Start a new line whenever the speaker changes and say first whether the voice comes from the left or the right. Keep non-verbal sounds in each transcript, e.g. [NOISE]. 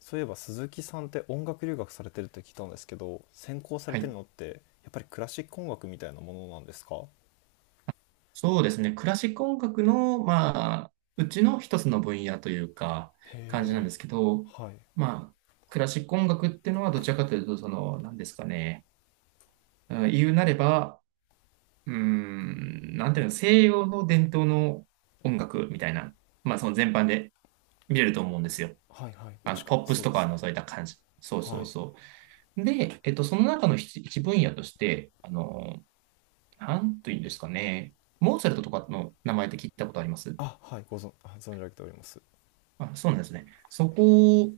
left: そういえば鈴木さんって音楽留学されてるって聞いたんですけど、専攻され
right: は
left: てる
right: い。
left: のってやっぱりクラシック音楽みたいなものなんですか？
right: そうですね。クラシック音楽の、まあ、うちの一つの分野というか、
left: へ
right: 感じなん
left: え。
right: ですけど、
left: はい。
right: まあ、クラシック音楽っていうのはどちらかというと、その、何ですかね。うん、言うなれば、うーん、なんていうの、西洋の伝統の音楽みたいな、まあ、その全般で見れると思うんですよ。
left: はいはい、
right: あ
left: 確
right: の、
left: か
right: ポ
left: に
right: ップス
left: そうで
right: と
left: す
right: か
left: ね。
right: のそういった感じ。そうそ
left: は
right: う
left: い。
right: そう。で、その中の一分野として、あの、なんというんですかね。モーツァルトとかの名前って聞いたことあります？
left: あ、はい、ご存、あ存じ上げております。
right: あ、そうなんですね。そこ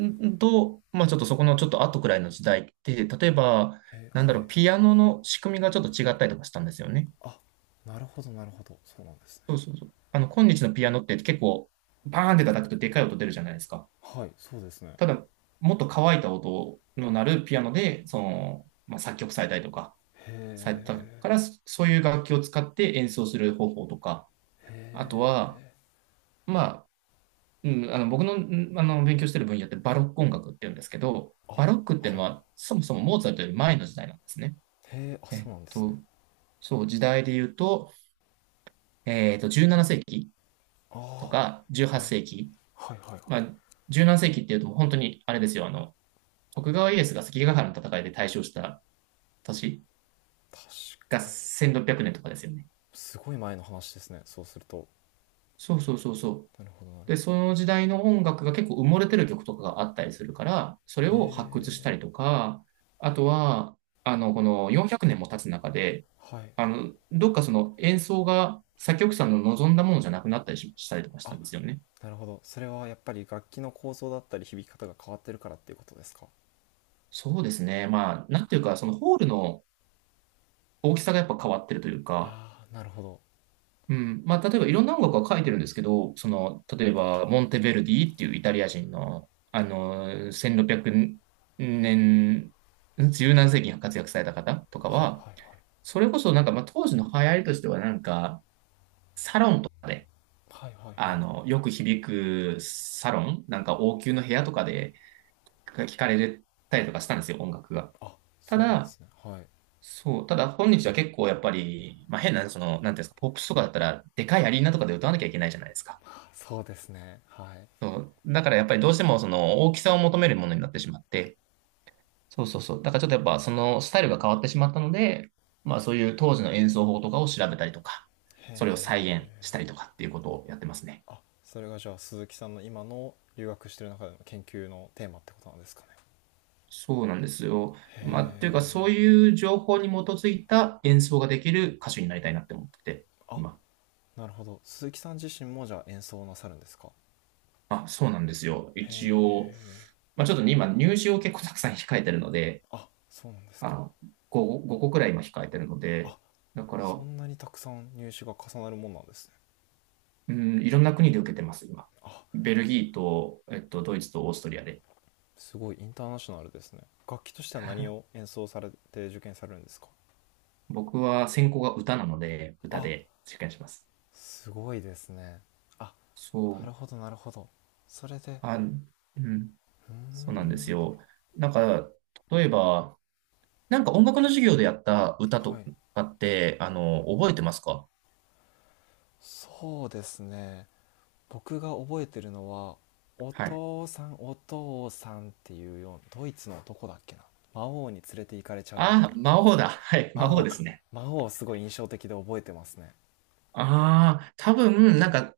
right: んと、まあちょっとそこのちょっと後くらいの時代って、例えば、
left: へえ、
right: なんだ
left: は
right: ろう、
left: い。
right: ピアノの仕組みがちょっと違ったりとかしたんですよね。
left: あ、なるほどなるほど、そうなんですね。
right: そうそうそう。あの、今日のピアノって結構、バーンって叩くとでかい音出るじゃないですか。
left: はい、そうですね。
right: ただ、もっと乾いた音の鳴るピアノで、その、まあ、作曲されたりとか、
left: へ
right: された
left: え。
right: から、そういう楽器を使って演奏する方法とか、
left: へ
right: あとは、
left: え。
right: まあ、うん、あの僕の、勉強してる分野ってバロック音楽って言うんですけど、
left: あ、
right: バロックっていう
left: は
right: の
left: い。
right: はそもそもモーツァルトより前の時代なんですね。
left: へえ、あ、
right: え
left: そ
right: っ
left: うなんですね。
right: と、そう、時代で言うと、17世紀と
left: ああ、
right: か
left: だい、
right: 18世紀。
left: はいはいはい。
right: まあ、17世紀っていうと本当にあれですよ、あの、徳川家康が関ヶ原の戦いで大勝した年
left: 確
right: が
left: かに。
right: 1600年とかですよね。
left: すごい前の話ですね、そうすると。
right: そうそうそうそう。
left: なるほどなるほ
right: で、そ
left: ど。
right: の時代の音楽が結構埋もれてる曲とかがあったりするから、そ
left: へ
right: れを発掘した
left: え。
right: りとか、あとは、あの、この400年も経つ中で、
left: はい。
right: あの、どっかその演奏が作曲者の望んだものじゃなくなったりしたりとかした
left: あ、
right: んですよね。
left: なるほど、それはやっぱり楽器の構造だったり響き方が変わってるからっていうことですか？
right: そうですね。まあ、なんていうか、そのホールの大きさがやっぱ変わってるというか、
left: ああ、なるほど。
right: うん。まあ、例えばいろんな音楽は書いてるんですけど、その、例えば、モンテヴェルディっていうイタリア人の、あの、1600年、十何世紀に活躍された方とか
left: はい
right: は、
left: はいは
right: それこそなんか、まあ、当時の流行りとしてはなんか、サロンとかで、
left: い。はいはいは
right: あ
left: い。
right: の、よく響くサロン、なんか王宮の部屋とかで聞かれたりとかしたんですよ、音楽が。
left: あ、
right: た
left: そうなんで
right: だ、
left: すね、はい。
right: そう、ただ本日は結構やっぱり、まあ変な、その、なんていうんですか、ポップスとかだったら、でかいアリーナとかで歌わなきゃいけないじゃないですか。
left: あ、そうですね、はい。へ
right: そう。だからやっぱりどうしてもその大きさを求めるものになってしまって、そうそうそう。だからちょっとやっぱそのスタイルが変わってしまったので、まあそういう当時の演奏法とかを調べたりとか、それを再現
left: え。
right: したりとかっていうことをやってますね。
left: あ、それがじゃあ鈴木さんの今の留学してる中での研究のテーマってことなんですかね？
right: そうなんですよ。
left: へ
right: まあ、というかそう
left: え。
right: いう情報に基づいた演奏ができる歌手になりたいなって思ってて、
left: あ、
right: 今。
left: なるほど、鈴木さん自身もじゃあ演奏をなさるんですか？
right: あ、そうなんですよ。
left: へ
right: 一応、
left: え。
right: まあちょっとね、今入試を結構たくさん控えてるので、
left: あ、そうなんです
right: あ
left: か？
right: の、5個くらい今控えてるの
left: あ、
right: で、だから、
left: そんなにたくさん入手が重なるもんなんですね。
right: うん、いろんな国で受けてます、今。
left: あ、
right: ベルギーと、ドイツとオーストリアで。
left: すごいインターナショナルですね。楽器としては何を
right: [LAUGHS]
left: 演奏されて受験されるんですか？
right: 僕は専攻が歌なので、歌
left: あ、
right: で受験します。
left: すごいですね。あ、
right: そ
left: なる
right: う。
left: ほどなるほど。それで。
right: あ、うん。
left: うー
right: そうなんです
left: ん。
right: よ。なんか、例えば、なんか音楽の授業でやった歌
left: は
right: と
left: い。
right: かって、あの、覚えてますか？
left: そうですね。僕が覚えてるのは「お
right: はい。
left: 父さんお父さん」っていうようなドイツの男だっけな。魔王に連れて行かれちゃうみたい
right: あ、
left: な。
right: 魔王だ。はい。
left: 魔
right: 魔王
left: 王
right: で
left: か。
right: すね。
left: 魔王、すごい印象的で覚えてますね。
right: ああ、多分、なんか、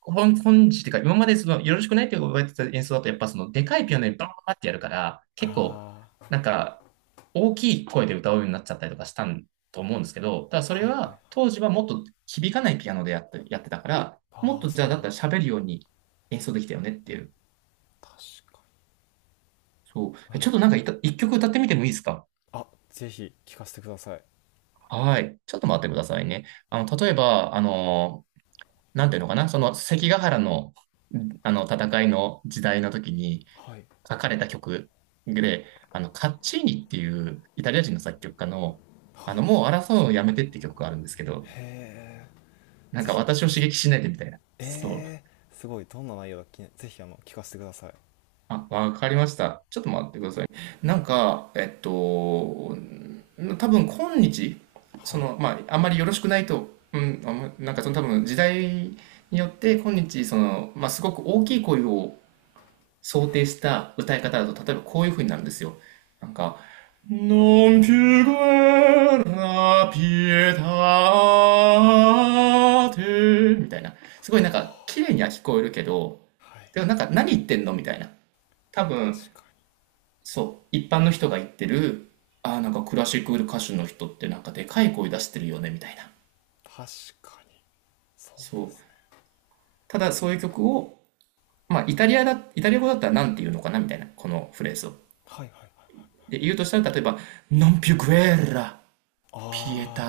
right: 本日っていうか、今までその、よろしくないってわれてた演奏だと、やっぱその、でかいピアノでバーってやるから、結構、
left: あ
right: な
left: あ。
right: んか、大きい声で歌うようになっちゃったりとかしたんと思うんですけど、ただそれ
left: はいはいはい。
right: は、当時はもっと響かないピアノでやってたから、もっ
left: ああ、
right: とじゃ
left: そ
right: あ、
left: う
right: だ
left: な
right: っ
left: ん
right: たら
left: ですね。
right: 喋るように演奏できたよねっていう。
left: 確か
right: そ
left: に、
right: う。
left: なる
right: ちょっと
left: ほ
right: なん
left: ど。
right: か一曲歌ってみてもいいですか？
left: あ、ぜひ聞かせてください。
right: はい。ちょっと待ってくださいね。あの、例えば、あのなんていうのかな、その関ヶ原の、あの戦いの時代の時に
left: はい
right: 書かれた曲で、あの、カッチーニっていうイタリア人の作曲家の、あ
left: はい。
right: の、もう争うのをやめてって曲があるんですけど、
left: へえ。
right: なん
left: ぜ
right: か
left: ひ
right: 私
left: 聞
right: を
left: か
right: 刺
left: せ
right: 激しないでみたいな。そう。
left: ええー、すごいどんな内容だっけ、ぜひ聞かせてください。
right: あ、わかりました。ちょっと待ってください。なんか、多分今日、
left: は
right: そ
left: い。
right: の、まあ、あんまりよろしくないと、うん、あんまなんかその多分時代によって今日、その、まあ、すごく大きい声を想定した歌い方だと、例えばこういう風になるんですよ。なんか、Non più guerra pietate みたいな。すごい
left: あ
right: なんか、綺
left: あ。
right: 麗には聞こえるけど、
left: はい。
right: でもなんか、何言ってんのみたいな。多分、
left: 確かに、
right: そう、一般の人が言ってる、ああ、なんかクラシック歌手の人ってなんかでかい声出してるよね、みたいな。
left: 確かにそうで
right: そ
left: す
right: う。
left: ね。
right: ただそういう曲を、まあ、イタリア語だったら何て言うのかなみたいな、このフレーズを。
left: はいはいはい。
right: で、言うとしたら、例えば、Non più guerra,
left: あ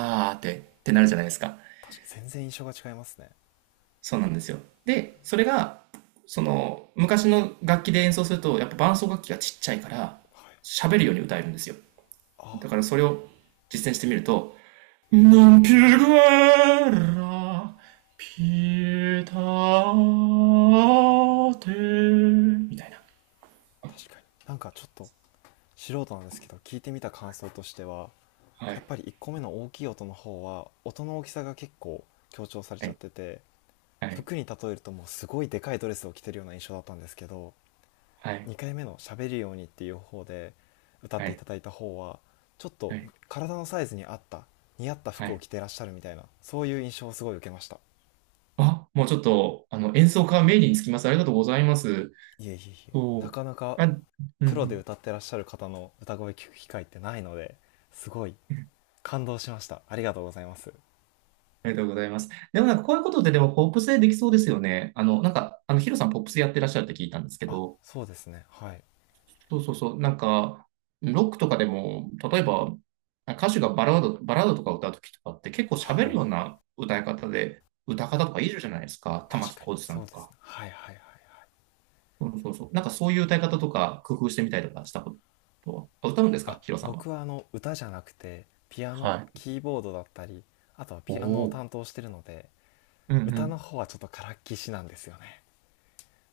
left: ー、
right: ってなるじゃないですか。
left: 全然印象が違いますね。
right: そうなんですよ。で、それが、その、昔の楽器で演奏すると、やっぱ伴奏楽器がちっちゃいから、
left: はい。
right: 喋るように歌えるんですよ。
left: ああ。
right: だからそれを実践してみると、Non più guerra, pietate みたいな。
left: 確かに、なんかちょっと素人なんですけど、聞いてみた感想としては、
right: は
left: やっ
right: い、
left: ぱり1個目の大きい音の方は音の大きさが結構強調され
right: は
left: ちゃっ
right: い、
left: てて、
right: はい、
left: 服に例えるともうすごいでかいドレスを着てるような印象だったんですけど、
right: はい、
left: 2回目の「喋るように」っていう方で歌っ
right: は
left: ていた
right: い、
left: だいた方は、ちょっと
right: はい。
left: 体のサイズに合った、似合った
right: は
left: 服を
right: い。
left: 着てらっしゃるみたいな、そういう印象をすごい受けました。
right: あ、もうちょっと、あの、演奏家名義につきます。ありがとうございます。
left: いえいえいえ。な
right: そう。
left: かなか
right: あ、うんう
left: プロで
right: ん。
left: 歌ってらっしゃる方の歌声聞く機会ってないので、すごい感動しました。ありがとうございます。
right: ありがとうございます。でもなんかこういうことってでもポップスでできそうですよね。あの、なんか、あの、ヒロさんポップスやってらっしゃるって聞いたんですけ
left: あ、
right: ど、
left: そうですね、はい。
right: そうそうそう、なんか、ロックとかでも、例えば、歌手がバラードとか歌うときとかって結構喋
left: は
right: る
left: い、
right: ような歌い方で、歌方とかいるじゃないですか。玉
left: 確
right: 置
left: かに
right: 浩二さん
left: そう
right: と
left: です
right: か。
left: ね。はいはいはいはい。
right: そうそうそう。なんかそういう歌い方とか工夫してみたりとかしたことは、あ、歌うんです
left: あ、
right: かヒロさんは？
left: 僕は歌じゃなくてピアノ、
right: はい。
left: キーボードだったり、あとは
right: お
left: ピアノを
right: お。
left: 担当してるので、
right: うん
left: 歌の
right: う
left: 方はちょっとからっきしなんですよね。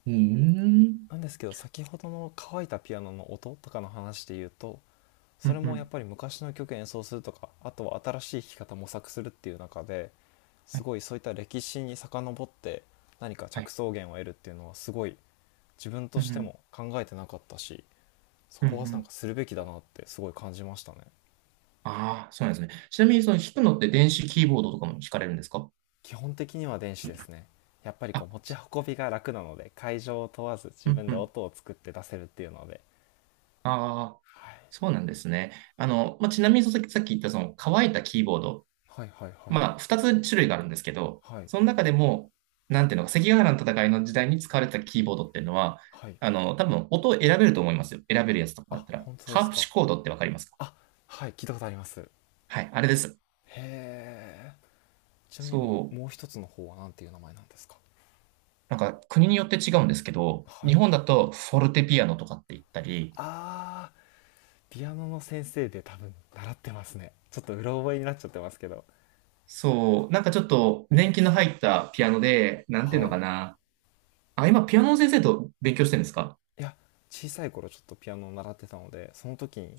right: ん。ーうーん。
left: なんですけど、先ほどの乾いたピアノの音とかの話で言うと、
right: う
left: それ
right: んう
left: もやっ
right: ん。
left: ぱり昔の曲演奏するとか、あとは新しい弾き方模索するっていう中で、
right: は
left: す
right: い。
left: ごいそういった歴史に遡って何か
right: は
left: 着
right: い。
left: 想源を得るっていうのは、すごい自分と
right: うんう
left: して
right: ん。
left: も考えてなかったし、そ
right: うんう
left: こはなん
right: ん。
left: かするべきだなってすごい感じましたね。
right: ああ、そうなんですね。ちなみに、その弾くのって電子キーボードとかも弾かれるんですか？
left: 基本的には電子ですね。やっぱりこ
right: あ、
left: う持ち運びが楽なので、会場を問わず
right: う
left: 自
right: ん
left: 分
right: う
left: で
right: ん。
left: 音を作って出せるっていうので。
right: ああ、
left: はい、
right: そうなんですね。あの、まあ、ちなみに、さっき言ったその乾いたキーボード。
left: はいはいはい
right: まあ、二つ種類があるんですけど、
left: はい
right: その中でも、なんていうのか、関ヶ原の戦いの時代に使われてたキーボードっていうのは、
left: はい。
right: あの、多分音を選べると思いますよ。選べるやつとかだっ
left: あ、
right: たら。
left: 本当で
right: ハー
left: す
right: プ
left: か。
right: シコードってわかりますか？
left: あ、はい、聞いたことあります。へ
right: はい、あれです。
left: え。ちなみに
right: そう。
left: もう一つの方はなんていう名前なんですか？
right: なんか国によって違うんですけど、
left: は
right: 日
left: い。
right: 本だとフォルテピアノとかって言ったり、
left: あー、ピアノの先生で多分習ってますね。ちょっとうろ覚えになっちゃってますけど。
right: そう、なんかちょっと年季の入ったピアノで、なんていう
left: は
right: のか
left: い。
right: な。あ、今ピアノの先生と勉強してるんですか？
left: いや、小さい頃ちょっとピアノを習ってたので、その時に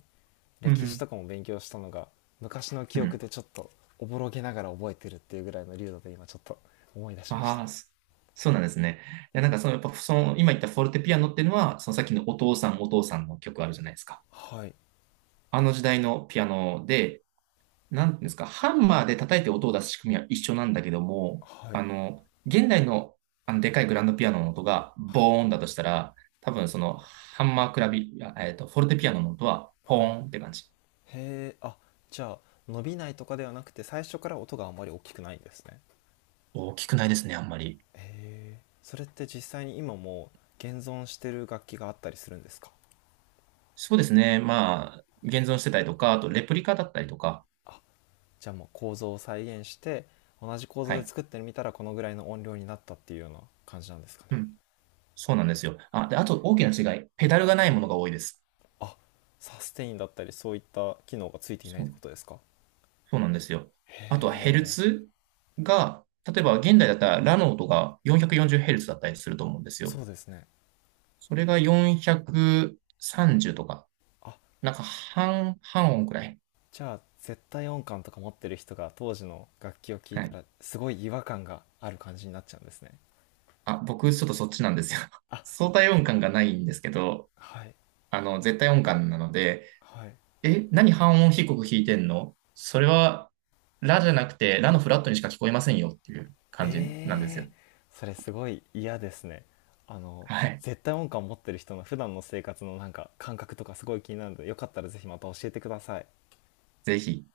right: うんう
left: 歴史
right: ん。
left: とかも勉強したのが昔の
right: う
left: 記憶
right: ん。
left: でちょっとおぼろげながら覚えてるっていうぐらいの流度で、今ちょっと思い出しました。
right: ああ、そうなんですね。いや、なんかその、やっぱその、今言ったフォルテピアノっていうのは、そのさっきのお父さんお父さんの曲あるじゃないですか。
left: はい
right: あの時代のピアノで、なんていうんですか、ハンマーで叩いて音を出す仕組みは一緒なんだけども、
left: はい
right: あの、現代の、あのでかいグランドピアノの音が
left: はい
right: ボーンだとしたら、多分そのハンマークラビ、あ、フォルテピアノの音はポ
left: はい。へ
right: ーンって感じ。
left: え。あ、じゃあ伸びないとかではなくて、最初から音があんまり大きくないんですね。
right: 大きくないですね、あんまり。
left: へえ、それって実際に今も現存してる楽器があったりするんですか？
right: そうですね。まあ、現存してたりとか、あとレプリカだったりとか。
left: あ、じゃあもう構造を再現して同じ構造
right: は
left: で
right: い。
left: 作ってみたらこのぐらいの音量になったっていうような感じなんですか
right: う
left: ね？
right: ん。そうなんですよ。あ、で、あと大きな違い。ペダルがないものが多いです。
left: あ、サステインだったりそういった機能がついていない
right: そ
left: って
right: う
left: ことですか？
right: そうなんですよ。
left: へ
right: あとはヘル
left: え。
right: ツが、例えば現代だったらラノートが4 4 0ルツだったりすると思うんですよ。
left: そうですね。
right: それが430とか、
left: あ、
right: なんか半音くらい。
left: じゃあ絶対音感とか持ってる人が当時の楽器を聴い
right: は
left: た
right: い。
left: らすごい違和感がある感じになっちゃうんですね。
right: あ、僕ちょっとそっちなんですよ。[LAUGHS]
left: あ、
right: 相対音感がないんですけど、
left: はい。
right: あの、絶対音感なので、
left: はい。
right: え、何半音低く弾いてんのそれは、ラじゃなくて、ラのフラットにしか聞こえませんよっていう感じなんです
left: え
right: よ。
left: ー、それすごい嫌ですね。あの、
right: はい。
left: 絶対音感持ってる人の普段の生活のなんか感覚とかすごい気になるので、よかったらぜひまた教えてください。
right: ぜひ。